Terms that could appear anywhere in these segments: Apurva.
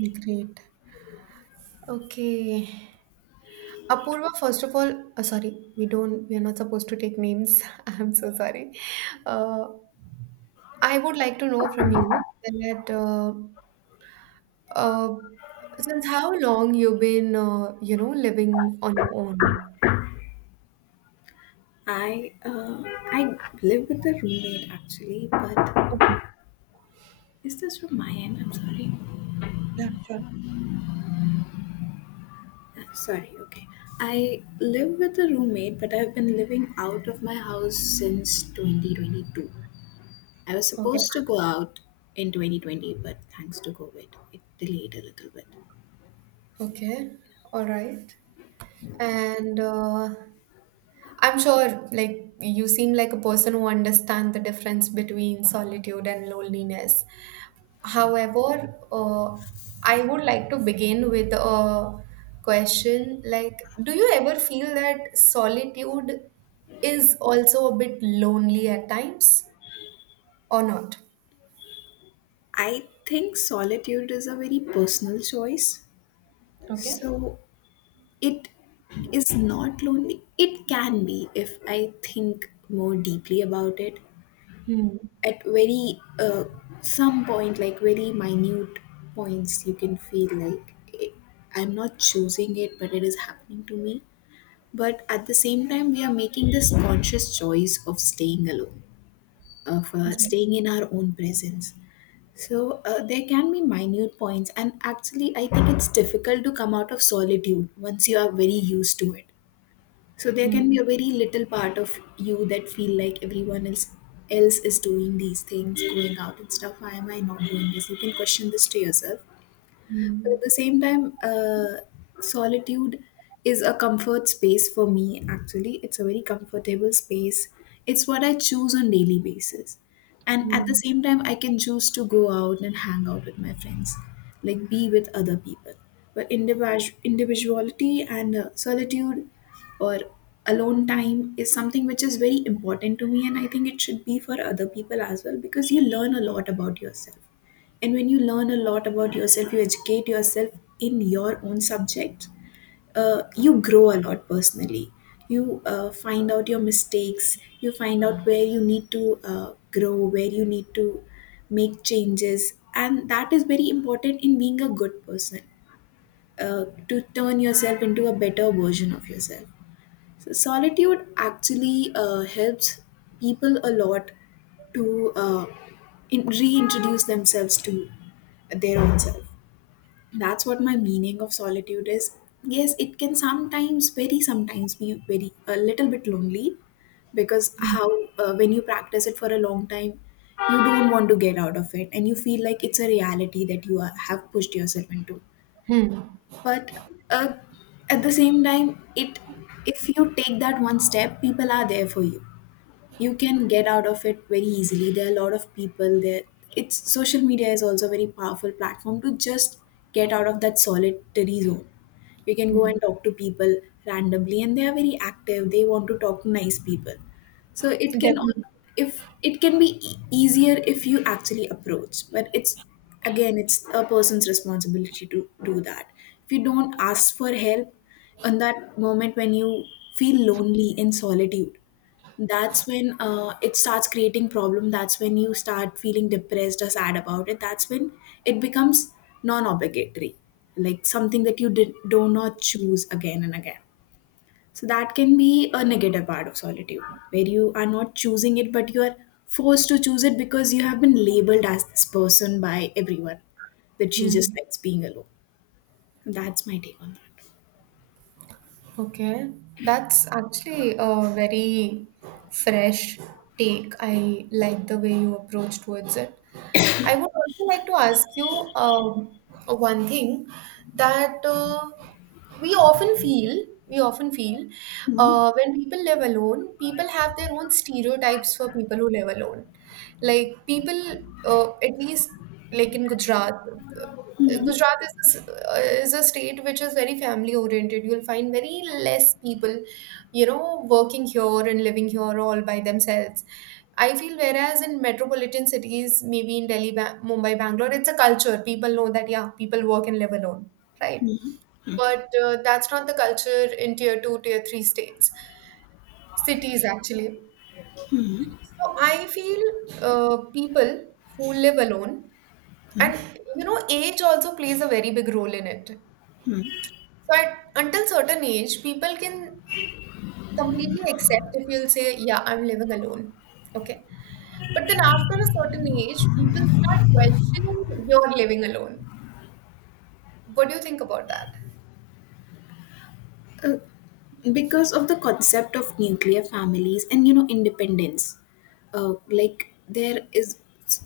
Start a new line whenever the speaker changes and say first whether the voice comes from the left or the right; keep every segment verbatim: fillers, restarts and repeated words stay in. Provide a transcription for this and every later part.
right: Great. Okay. Apurva, first of all, uh, sorry, we don't, we are not supposed to take names. I'm so sorry. Uh, I would like to know from you that uh, uh, since how long you've been, uh, you know, living on your own?
left: I uh, I live with a roommate actually, but
right: Okay.
left: is this from my end? I'm sorry.
right: Yeah, sure.
left: Uh, sorry. Okay. I live with a roommate, but I've been living out of my house since twenty twenty-two. I was
right: Okay.
left: supposed to go out in twenty twenty, but thanks to COVID, it delayed a little bit.
right: Okay. All right. And uh, I'm sure, like, you seem like a person who understands the difference between solitude and loneliness. However, uh, I would like to begin with a question like, do you ever feel that solitude is also a bit lonely at times or not?
left: I think solitude is a very personal choice.
right: Okay.
left: So it is not lonely. It can be if I think more deeply about it.
right: Hmm.
left: At very uh, some point, like very minute points, you can feel like it, I'm not choosing it, but it is happening to me. But at the same time, we are making this conscious choice of staying alone, of uh,
right: Yeah.
left: staying in our own presence. So uh, there can be minute points, and actually I think it's difficult to come out of solitude once you are very used to it. So there can
right: Hmm.
left: be a very little part of you that feel like everyone else else is doing these things, going out and stuff. Why am I not doing this? You can question this to yourself. But
right: Hmm.
left: at the same time, uh, solitude is a comfort space for me, actually. It's a very comfortable space. It's what I choose on daily basis. And at the
right: Hmm.
left: same time, I can choose to go out and hang out with my friends, like be with other people. But individu- individuality and uh, solitude or alone time is something which is very important to me, and I think it should be for other people as well, because you learn a lot about yourself. And when you learn a lot about yourself, you educate yourself in your own subject, uh, you grow a lot personally. You uh, find out your mistakes, you find out where you need to uh, grow, where you need to make changes. And that is very important in being a good person, uh, to turn yourself into a better version of yourself. So, solitude actually uh, helps people a lot to uh, in- reintroduce themselves to their own self. That's what my meaning of solitude is. Yes, it can sometimes very sometimes be very a little bit lonely, because how, uh, when you practice it for a long time, you don't want to get out of it, and you feel like it's a reality that you are, have pushed yourself into.
right: Hmm.
left: But uh, at the same time, it if you take that one step, people are there for you. You can get out of it very easily. There are a lot of people there. It's, social media is also a very powerful platform to just get out of that solitary zone. You can go
right: Hmm.
left: and talk to people randomly, and they are very active, they want to talk to nice people. So it can
right: Definitely.
left: al- if it can be e- easier if you actually approach, but it's, again, it's a person's responsibility to do that. If you don't ask for help in that moment when you feel lonely in solitude, that's when uh, it starts creating problem. That's when you start feeling depressed or sad about it. That's when it becomes non-obligatory, like something that you did, do not choose again and again. So that can be a negative part of solitude, where you are not choosing it, but you are forced to choose it because you have been labeled as this person by everyone, that she just
right: Hmm.
left: likes being alone. That's my take on
right: Okay. That's actually a very fresh take. I like the way you approach towards it. I would also like to ask you um, one thing that uh, we often feel, we often feel uh, when people live alone, people have their own stereotypes for people who live alone. Like people, uh, at least like in Gujarat, uh, Gujarat is a, s- uh, is a state which is very family oriented. You'll find very less people, you know, working here and living here all by themselves. I feel whereas in metropolitan cities, maybe in Delhi, ba- Mumbai, Bangalore, it's a culture. People know that, yeah, people work and live alone, right? But uh, that's not the culture in tier two, tier three states, cities actually. So I feel uh, people who live alone, and you know, age also plays a very big role in it. So at, until certain age, people can completely accept if you'll say, "Yeah, I'm living alone." Okay, but then after a certain age, people start questioning your living alone. What do you think about that?
left: that. Because of the concept of nuclear families and, you know, independence, uh, like there is,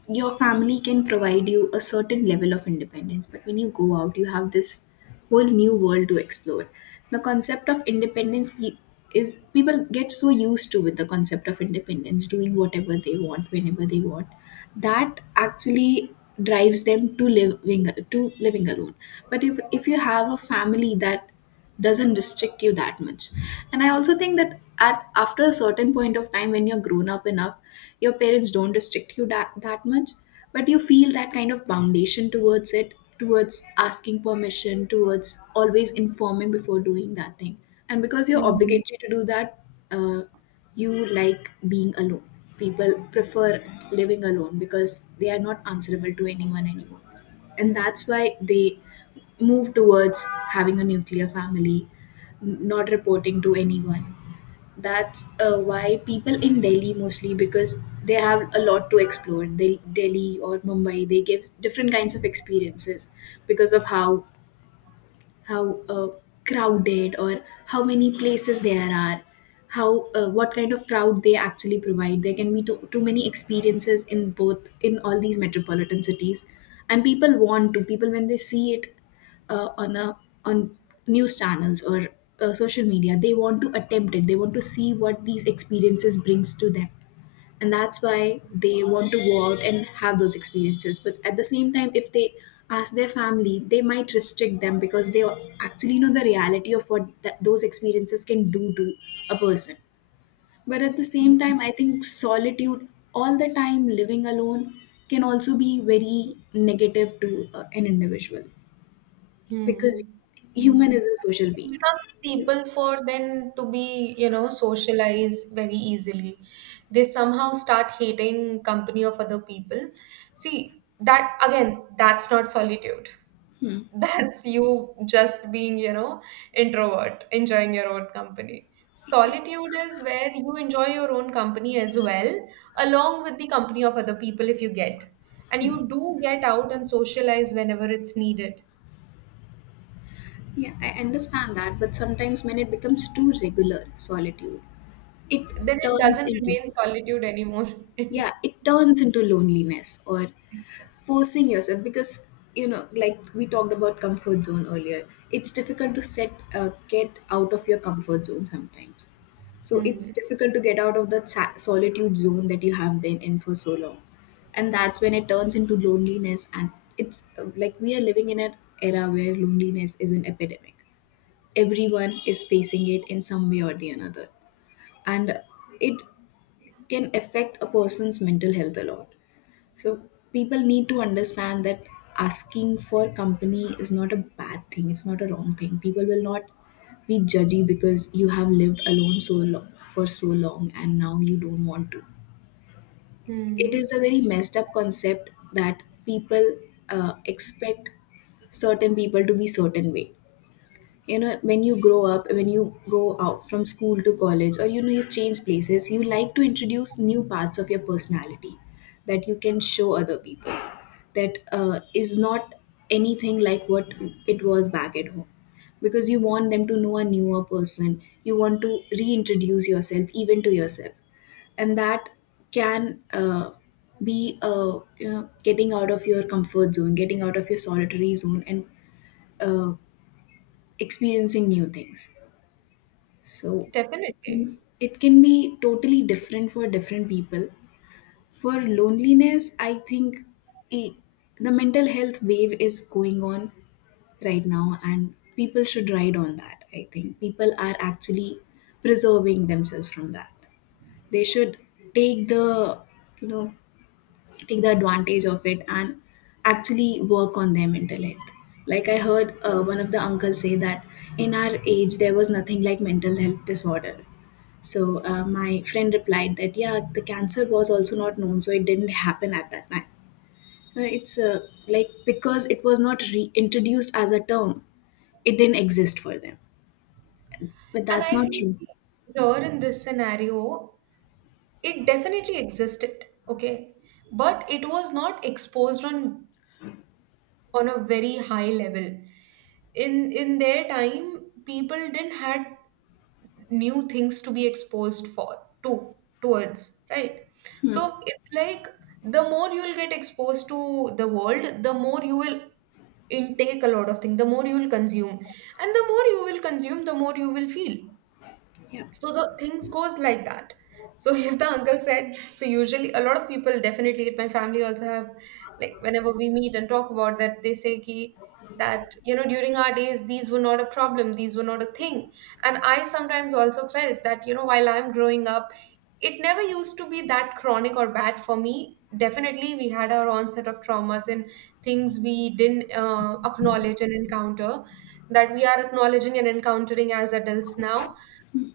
left: your family can provide you a certain level of independence, but when you go out, you have this whole new world to explore. The concept of independence pe- is people get so used to with the concept of independence, doing whatever they want whenever they want, that actually drives them to living to living alone. But if if you have a family that doesn't restrict you that much. And I also think that at after a certain point of time, when you're grown up enough, your parents don't restrict you that, that much, but you feel that kind of foundation towards it, towards asking permission, towards always informing before doing that thing, and because you're
right: Hmm.
left: obligatory to do that, uh, you like being alone. People prefer living alone because they are not answerable to anyone anymore, and that's why they move towards having a nuclear family, n- not reporting to anyone. That's uh, why people in Delhi mostly, because they have a lot to explore. They, Delhi or Mumbai, they give different kinds of experiences because of how how uh, crowded, or how many places there are, how uh, what kind of crowd they actually provide. There can be too, too many experiences in both in all these metropolitan cities, and people want to people, when they see it uh, on a on news channels or uh, social media, they want to attempt it, they want to see what these experiences brings to them. And that's why they want to go out and have those experiences. But at the same time, if they ask their family, they might restrict them, because they actually know the reality of what that those experiences can do to a person. But at the same time, I think solitude all the time, living alone, can also be very negative to uh, an individual, because
right: Hmm.
left: human is
right: Hmm.
left: a social being.
right: Becomes
left: You-
right: people for them to be, you know, socialize very easily, they somehow start hating company of other people. See, that again, that's not solitude. That's you just being, you know, introvert, enjoying your own company.
left: yeah
right: Solitude is where you enjoy your own company as well, along with the company of other people if you get, and you do get out and socialize whenever it's needed.
left: yeah, I understand that, but sometimes when it becomes too regular, solitude, it
right: Then it
left: turns
right: doesn't
left: into,
right: remain solitude anymore.
left: yeah, it turns into loneliness, or forcing yourself, because, you know, like we talked about comfort zone earlier, it's difficult to set uh, get out of your comfort zone sometimes. So it's
right: Hmm.
left: difficult to get out of that sa- solitude zone that you have been in for so long. And that's when it turns into loneliness. And it's uh, like, we are living in an era where loneliness is an epidemic. Everyone is facing it in some way or the another, and it can affect a person's mental health a lot. So people need to understand that asking for company is not a bad thing. It's not a wrong thing. People will not be judgy because you have lived alone so long for so long and now you don't want to. It
right: Hmm.
left: is a very messed up concept that people uh, expect certain people to be certain way. You know, when you grow up, when you go out from school to college, or, you know, you change places, you like to introduce new parts of your personality that you can show other people, that uh, is not anything like what it was back at home, because you want them to know a newer person, you want to reintroduce yourself even to yourself. And that can, uh, be uh, you know, getting out of your comfort zone, getting out of your solitary zone, and uh, experiencing new things. So
right: Definitely.
left: it can be totally different for different people. For loneliness, I think i- the mental health wave is going on right now, and people should ride on that. I think people are actually preserving themselves from that. They should take the, you know, take the advantage of it and actually work on their mental health. Like I heard uh, one of the uncles say that in our age there was nothing like mental health disorder. So uh, my friend replied that, yeah, the cancer was also not known, so it didn't happen at that time. Uh, it's uh, like, because it was not reintroduced as a term, it didn't exist for them. But
right: And
left: that's
right: I
left: not
right: feel,
left: true.
right: see, here in this scenario, it definitely existed, okay? But it was not exposed on on a very high level. In in their time, people didn't had new things to be exposed for to towards, right? So it's like the more you'll get exposed to the world, the more you will intake a lot of things, the more you will consume. And the more you will consume, the more you will feel.
left: Yeah.
right: So the things goes like that. So if the uncle said, so usually a lot of people, definitely my family also have, like whenever we meet and talk about that, they say ki, that, you know, during our days these were not a problem, these were not a thing. And I sometimes also felt that, you know, while I'm growing up, it never used to be that chronic or bad for me. Definitely, we had our own set of traumas and things we didn't uh, acknowledge and encounter that we are acknowledging and encountering as adults now.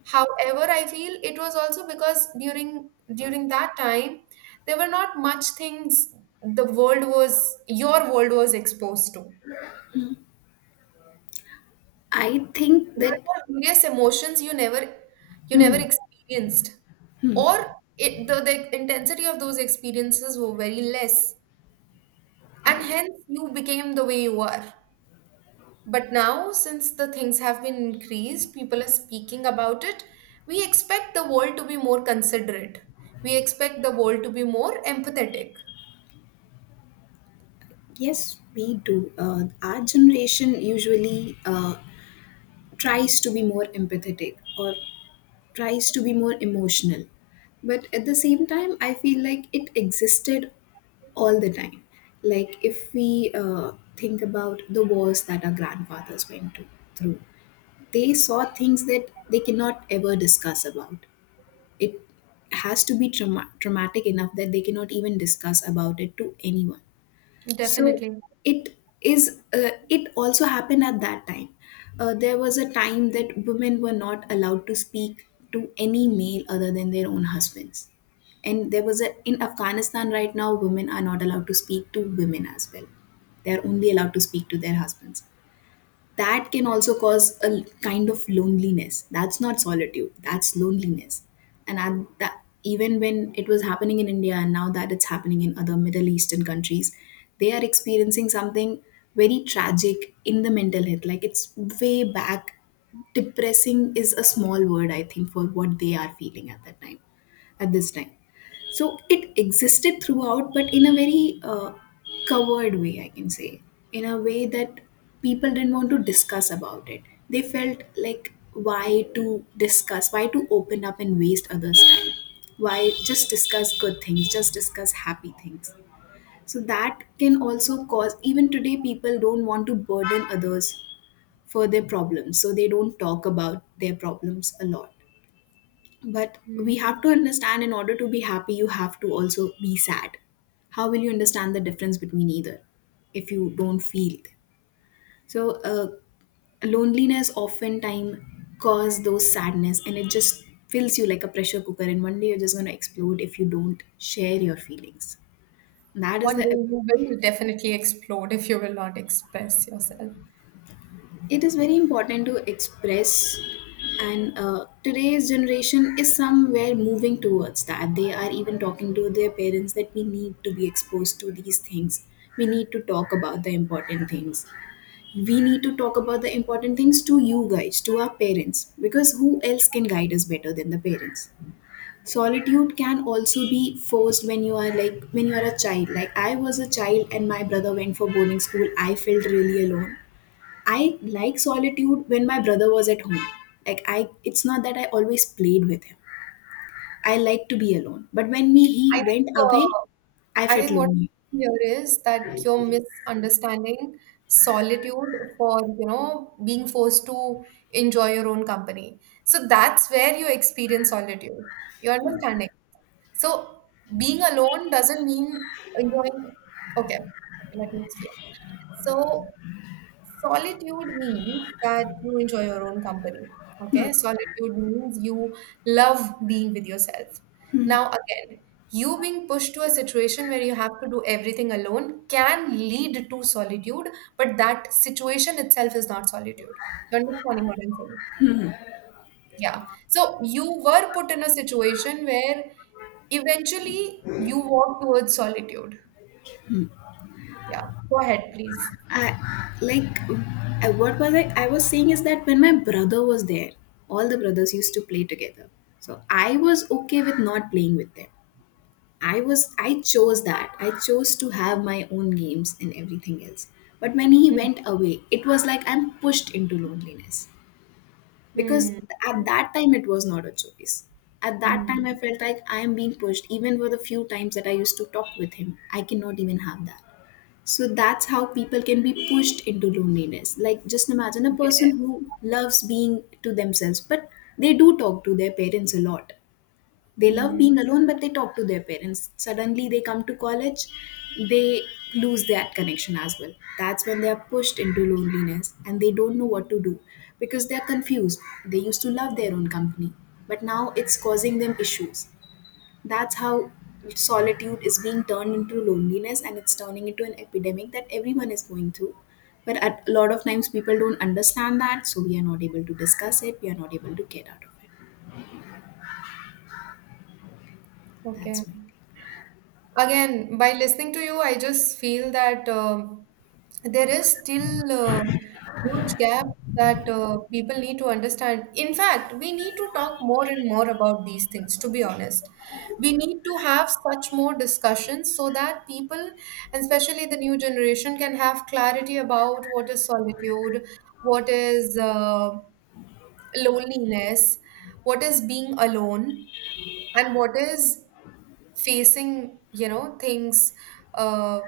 right: However, I feel it was also because during during that time there were not much things the world was your world was exposed to.
left: I think
right: There
left: that
right: were various emotions you never, you never experienced, or it, the the intensity of those experiences were very less, and hence you became the way you are. But now, since the things have been increased, people are speaking about it. We expect the world to be more considerate. We expect the world to be more empathetic.
left: yes, we do. Uh, our generation usually uh, tries to be more empathetic or tries to be more emotional. But at the same time, I feel like it existed all the time. Like if we uh, think about the wars that our grandfathers went to, through, they saw things that they cannot ever discuss about. It has to be trauma- traumatic enough that they cannot even discuss about it to anyone, so
right: Definitely.
left: it is uh, it also happened at that time. Uh, there was a time that women were not allowed to speak to any male other than their own husbands, and there was a in Afghanistan right now women are not allowed to speak to women as well. They are only allowed to speak to their husbands. That can also cause a kind of loneliness. That's not solitude, that's loneliness. And at that even when it was happening in India, and now that it's happening in other Middle Eastern countries, they are experiencing something very tragic in the mental health. Like, it's way back. Depressing is a small word, I think, for what they are feeling at that time, at this time. So it existed throughout, but in a very uh, covered way, I can say, in a way that people didn't want to discuss about it. They felt like, why to discuss, why to open up and waste others' time? Why just discuss good things, just discuss happy things? So that can also cause, even today, people don't want to burden others for their problems. So they don't talk about their problems a lot. But we
right: Mm.
left: have to understand, in order to be happy, you have to also be sad. How will you understand the difference between either if you don't feel it? So uh, loneliness oftentimes cause those sadness, and it just fills you like a pressure cooker, and one day you're just going to explode if you don't share your feelings. That is
right: One day
left: the
right: you will definitely explode if you will not express yourself.
left: it is very important to express. And uh, today's generation is somewhere moving towards that. They are even talking to their parents that we need to be exposed to these things, we need to talk about the important things, we need to talk about the important things to you guys, to our parents, because who else can guide us better than the parents? Solitude can also be forced when you are like, when you are a child. Like, I was a child and my brother went for boarding school, I felt really alone. I like solitude when my brother was at home. Like I it's not that I always played with him. I like to be alone. But when me
right: I
left: he
right: think,
left: went away,
right: uh,
left: I
right: I
left: felt
right: think what
left: lonely.
right: here is that you're misunderstanding solitude for, you know, being forced to enjoy your own company. So that's where you experience solitude. You understand? So being alone doesn't mean enjoying. Okay, okay, let me explain. So solitude means that you enjoy your own company. Okay, solitude means you love being with yourself. Now, again, you being pushed to a situation where you have to do everything alone can lead to solitude, but that situation itself is not solitude. You're understanding what I'm saying? Yeah. So you were put in a situation where eventually, you walk towards solitude. Yeah, go ahead, please.
left: I like I, what was I I was saying is that when my brother was there, all the brothers used to play together. So I was okay with not playing with them. I was I chose that. I chose to have my own games and everything else. But when he
right: Hmm.
left: went away, it was like I'm pushed into loneliness, because
right: Hmm.
left: at that time it was not a choice. At that
right: Hmm.
left: time I felt like I am being pushed. Even for the few times that I used to talk with him, I cannot even have that. So that's how people can be pushed into loneliness. Like, just imagine a person who
right: Yes.
left: loves being to themselves, but they do talk to their parents a lot. They love
right: Hmm.
left: being alone, but they talk to their parents. Suddenly they come to college, they lose that connection as well. That's when they are pushed into loneliness and they don't know what to do, because they are confused. They used to love their own company, but now it's causing them issues. That's how solitude is being turned into loneliness, and it's turning into an epidemic that everyone is going through. But at, a lot of times people don't understand that, so we are not able to discuss it, we are not able to get out of it.
right: Okay.
left: That's me.
right: Again, by listening to you I just feel that um, there is still a huge gap that uh, people need to understand. In fact, we need to talk more and more about these things, to be honest. We need to have such more discussions so that people, and especially the new generation, can have clarity about what is solitude, what is uh, loneliness, what is being alone, and what is facing, you know, things uh,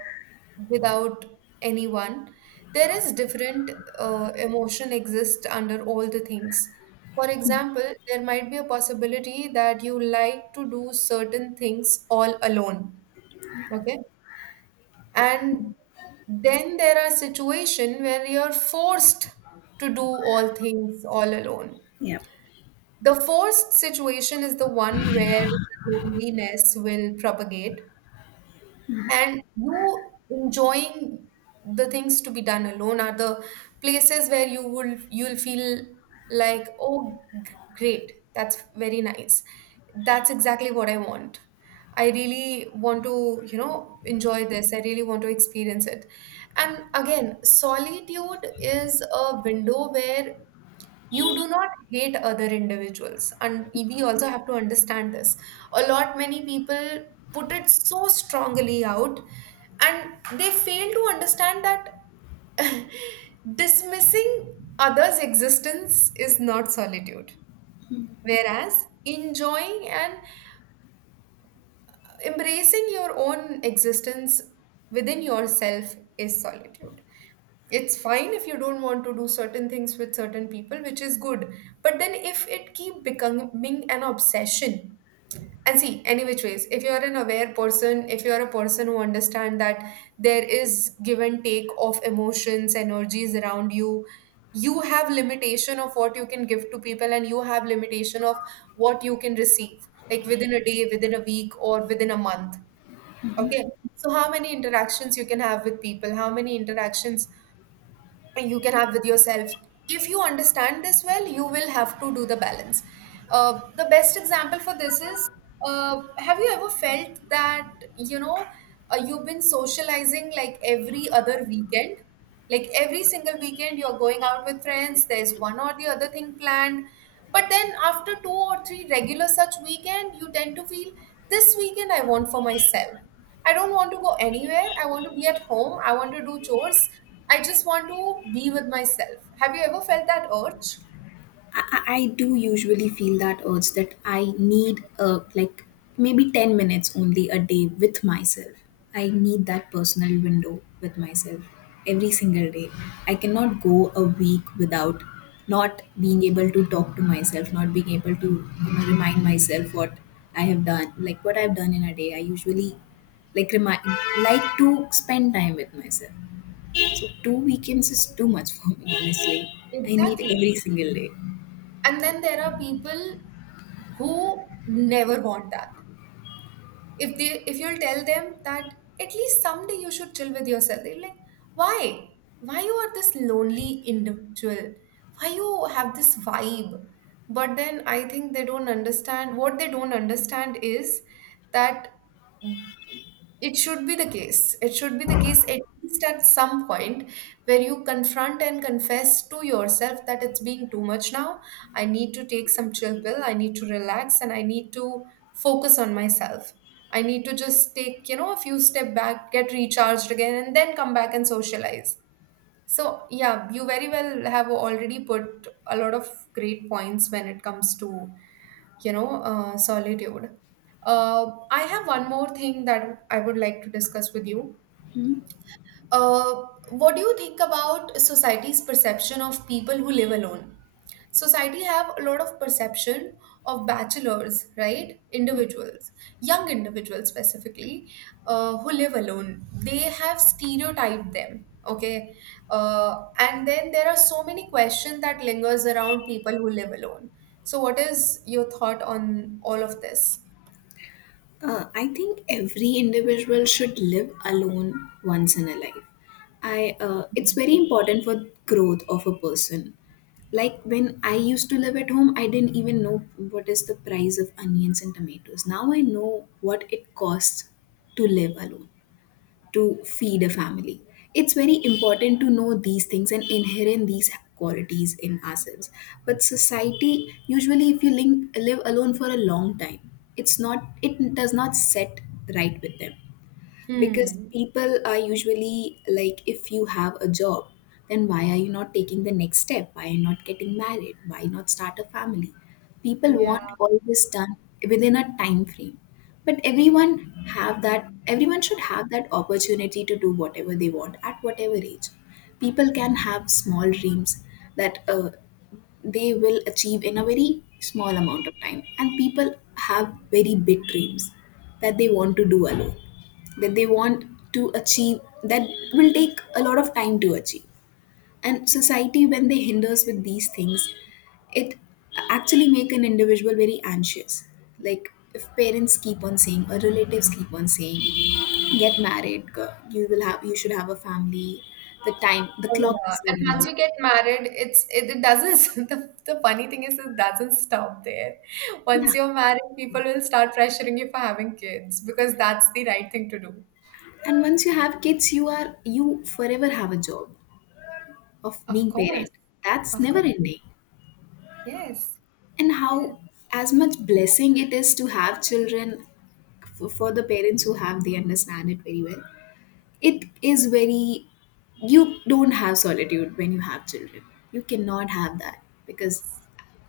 right: without anyone. There is different uh, emotion exist under all the things. For example, there might be a possibility that you like to do certain things all alone, okay, and then there are situation where you're forced to do all things all alone.
left: Yeah,
right: The forced situation is the one where loneliness will propagate, and you enjoying the things to be done alone are the places where you will, you'll feel like, oh, g- great, that's very nice, that's exactly what I want, I really want to, you know, enjoy this, I really want to experience it. And again, solitude is a window where you do not hate other individuals, and we also have to understand this. A lot many people put it so strongly out, and they fail to understand that dismissing others' existence is not solitude. Whereas enjoying and embracing your own existence within yourself is solitude. It's fine if you don't want to do certain things with certain people, which is good. But then if it keep becoming an obsession, and see any which ways, if you're an aware person, if you're a person who understand that there is give and take of emotions, energies around you, you have limitation of what you can give to people and you have limitation of what you can receive, like within a day, within a week, or within a month, okay, so how many interactions you can have with people, how many interactions you can have with yourself. If you understand this well, you will have to do the balance. Uh, the best example for this is uh, have you ever felt that, you know, uh, you've been socializing like every other weekend? Like every single weekend, you're going out with friends, there's one or the other thing planned. But then after two or three regular such weekend, you tend to feel this weekend I want for myself. I don't want to go anywhere. I want to be at home. I want to do chores. I just want to be with myself. Have you ever felt that urge?
left: I, I do usually feel that urge that I need uh, like maybe ten minutes only a day with myself. I need that personal window with myself every single day. I cannot go a week without not being able to talk to myself, not being able to, you know, remind myself what I have done, like what I've done in a day. I usually like remind like to spend time with myself. So two weekends is too much for me, honestly. I need
right: Exactly.
left: every single day.
right: And then there are people who never want that. If they if you'll tell them that at least someday you should chill with yourself, they're like, why? Why you are this lonely individual? Why you have this vibe? But then I think they don't understand, what they don't understand is that it should be the case. It should be the case at least at some point where you confront and confess to yourself that it's being too much now. I need to take some chill pill. I need to relax and I need to focus on myself. I need to just take, you know, a few step back, get recharged again, and then come back and socialize. So, yeah, you very well have already put a lot of great points when it comes to, you know, uh, solitude. Uh, I have one more thing that I would like to discuss with you.
left: Hmm?
right: Uh, what do you think about society's perception of people who live alone? Society have a lot of perception of bachelors, right, individuals, young individuals specifically, uh, who live alone, they have stereotyped them, okay, uh, and then there are so many questions that lingers around people who live alone. So what is your thought on all of this?
left: Uh, I think every individual should live alone once in a life. I uh, It's very important for growth of a person. Like, when I used to live at home, I didn't even know what is the price of onions and tomatoes. Now I know what it costs to live alone, to feed a family. It's very important to know these things and inherent these qualities in ourselves. But society, usually, if you link, live alone for a long time, it's not it does not set right with them, because
right: Hmm.
left: people are usually like, if you have a job, then why are you not taking the next step? Why are you not getting married? Why not start a family? People
right: Yeah.
left: want all this done within a time frame. But everyone have that everyone should have that opportunity to do whatever they want at whatever age. People can have small dreams that uh, they will achieve in a very small amount of time. And people have very big dreams that they want to do alone, that they want to achieve, that will take a lot of time to achieve. And society, when they hinders with these things, it actually make an individual very anxious. Like, if parents keep on saying or relatives keep on saying, get married, go- you will have, you should have a family. The time, the
right: Oh,
left: clock
right: yeah.
left: is
right: And
left: running
right: once
left: out.
right: you get married, it's it, it doesn't. The, the funny thing is, it doesn't stop there. Once
left: Yeah,
right: you're married, people will start pressuring you for having kids because that's the right thing to do.
left: and once you have kids, you are you forever have a job of
right: Of
left: being
right: course,
left: parent. That's
right: of
left: never
right: course.
left: ending.
right: Yes,
left: And
right: yes,
left: how as much blessing it is to have children, for, for the parents who have, they understand it very well. It is very you don't have solitude when you have children. You cannot have that, because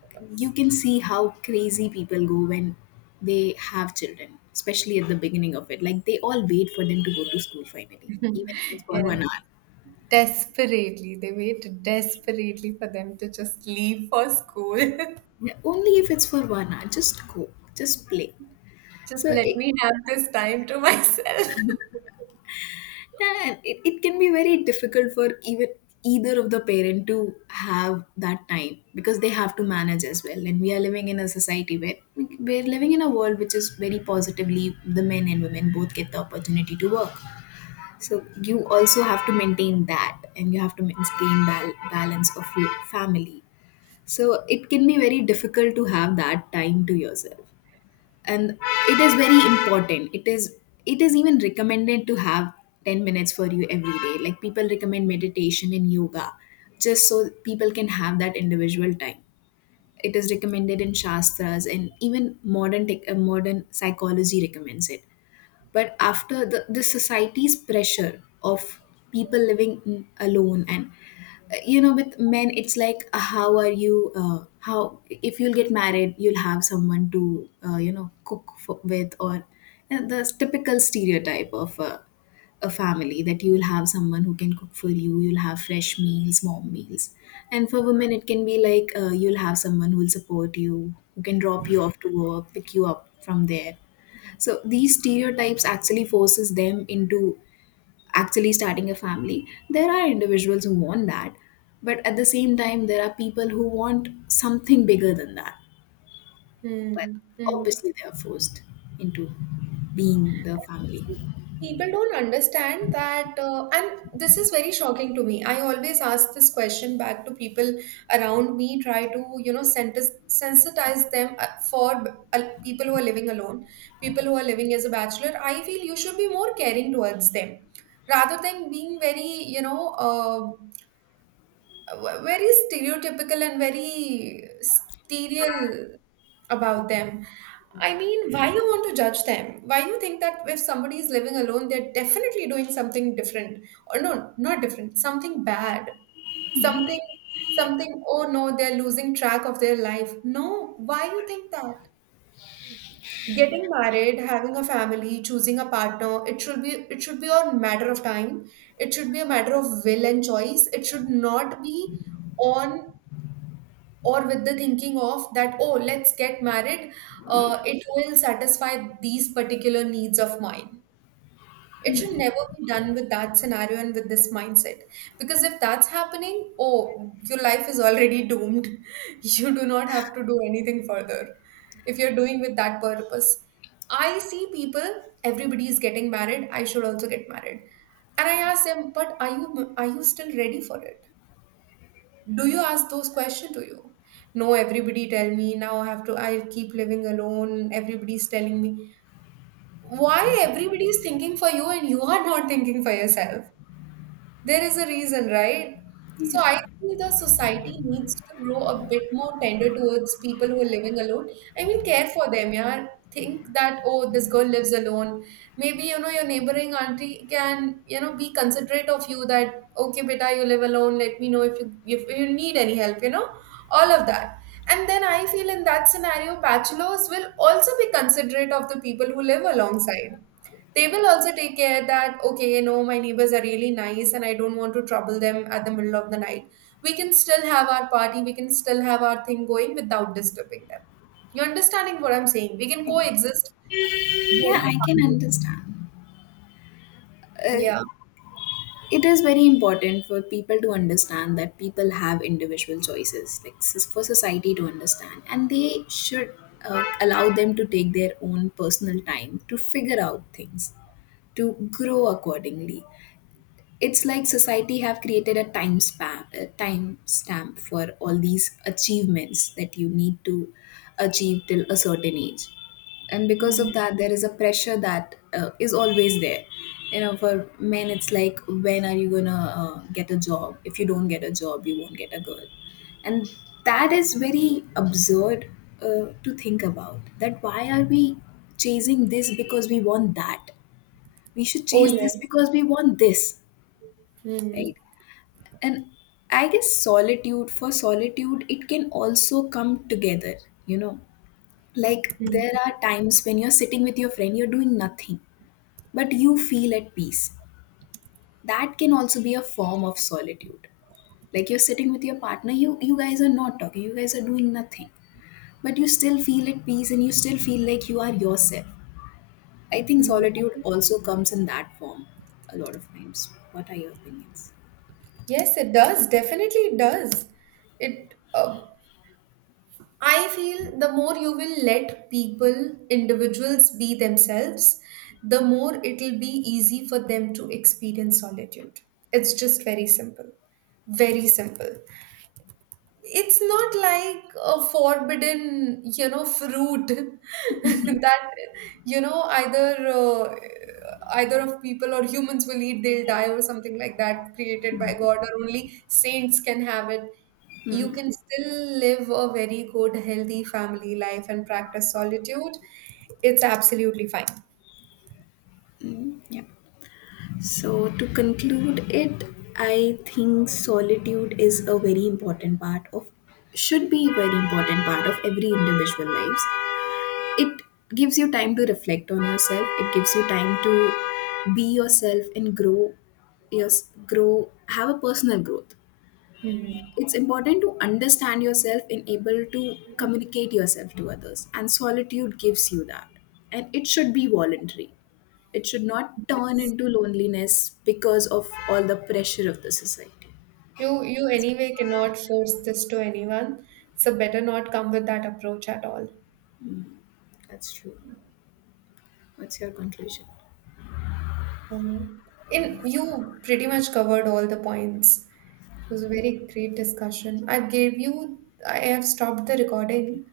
right: of
left: you
right: course.
left: can see how crazy people go when they have children, especially at the beginning of it. Like, they all wait for them to go to school finally, even if it's for
right: Yes,
left: one hour.
right: desperately. They wait desperately for them to just leave for school.
left: Yeah, only if it's for one hour. Just go, just play.
right: Just
left: So
right: let
left: it,
right: me have this time to myself.
left: yeah, it, it can be very difficult for even either of the parent to have that time, because they have to manage as well. And we are living in a society where we- we're living in a world which is very positively the men and women both get the opportunity to work. So you also have to maintain that, and you have to maintain bal- balance of your family. So it can be very difficult to have that time to yourself. And it is very important, it is it is even recommended to have ten minutes for you every day, like people recommend meditation and yoga, just so people can have that individual time. It is recommended in shastras, and even modern tech, uh, modern psychology recommends it. But after the, the society's pressure of people living alone, and you know, with men it's like, uh, how are you uh, how, if you'll get married you'll have someone to uh, you know, cook for, with, or uh, the typical stereotype of uh, a family, that you will have someone who can cook for you, you'll have fresh meals, warm meals. And for women it can be like, uh, you'll have someone who will support you, who can drop you off to work, pick you up from there. So these stereotypes actually forces them into actually starting a family. There are individuals who want that, but at the same time, there are people who want something bigger than that. But
right: Hmm. Hmm.
left: obviously, they are forced into being the family.
right: See, people don't understand that, uh, and this is very shocking to me. I always ask this question back to people around me, try to, you know, sentis- sensitize them uh, for uh, people who are living alone, people who are living as a bachelor. I feel you should be more caring towards them rather than being very, you know, uh, v- very stereotypical and very sterile about them. I mean, why you want to judge them? Why you think that if somebody is living alone, they're definitely doing something different, or no, not different, something bad, something, something. Oh no, they're losing track of their life. No, why you think that? Getting married, having a family, choosing a partner, it should be it should be a matter of time. It should be a matter of will and choice. It should not be on or with the thinking of that, oh, let's get married, uh, it will satisfy these particular needs of mine. It should never be done with that scenario and with this mindset, because if that's happening, oh, your life is already doomed. You do not have to do anything further if you're doing with that purpose. I see people, everybody is getting married, I should also get married. And I ask them, but are you are you still ready for it? Do you ask those questions to you? No, everybody tell me now I have to, I'll keep living alone, everybody's telling me. Why? Everybody is thinking for you and you are not thinking for yourself. There is a reason, right? So I feel the society needs to grow a bit more tender towards people who are living alone. I mean, care for them, yeah. Think that, oh, this girl lives alone. Maybe, you know, your neighboring auntie can, you know, be considerate of you that, okay, beta, you live alone. Let me know if you, if you need any help, you know, all of that. And then I feel in that scenario, bachelors will also be considerate of the people who live alongside. They will also take care that, okay, you know, my neighbors are really nice and I don't want to trouble them at the middle of the night. We can still have our party, we can still have our thing going without disturbing them. You understanding what I'm saying? We can coexist,
left: Yeah,
right: very
left: I can
right: harmless.
left: understand. Uh,
right: Yeah.
left: it is very important for people to understand that people have individual choices, like s- for society to understand, and they should uh, allow them to take their own personal time to figure out things, to grow accordingly. It's like society have created a time span, a time stamp for all these achievements that you need to achieve till a certain age, and because
right: Mm.
left: of that there is a pressure that uh, is always there. You know, for men it's like, when are you gonna uh, get a job? If you don't get a job, you won't get a girl. And that is very absurd uh, to think about. That why are we chasing this because we want that? We should
right: Oh
left: chase this
right: yes.
left: because we want this,
right: Mm.
left: right? And I guess solitude for solitude, it can also come together, you know. Like,
right: Mm.
left: there are times when you're sitting with your friend, you're doing nothing, but you feel at peace. That can also be a form of solitude. Like, you're sitting with your partner, you you guys are not talking, you guys are doing nothing, but you still feel at peace and you still feel like you are yourself. I think
right: Mm.
left: solitude also comes in that form a lot of times. What are your opinions?
right: Yes it does, definitely it does. It uh, I feel the more you will let people, individuals be themselves, the more it'll be easy for them to experience solitude. It's just very simple. Very simple, it's not like a forbidden, you know, fruit that, you know, either uh, either of people or humans will eat they'll die or something like that, created by god, or only saints can have it. You can still live a very good healthy family life and practice solitude. It's absolutely fine.
left: Mm, yeah. So, to conclude it, I think solitude is a very important part of, should be a very important part of every individual lives. It gives you time to reflect on yourself. It gives you time to be yourself and grow, yes, grow, have a personal growth.
right: Hmm.
left: It's important to understand yourself and able to communicate yourself to others, and solitude gives you that. And it should be voluntary. It should not turn into loneliness because of all the pressure of the society.
right: you you
left: that's,
right: anyway cannot force this to anyone, so better not come with that approach at all.
left: that's true. What's your conclusion?
right: Um, in you pretty much covered all the points. It was a very great discussion. I gave you, I have stopped the recording.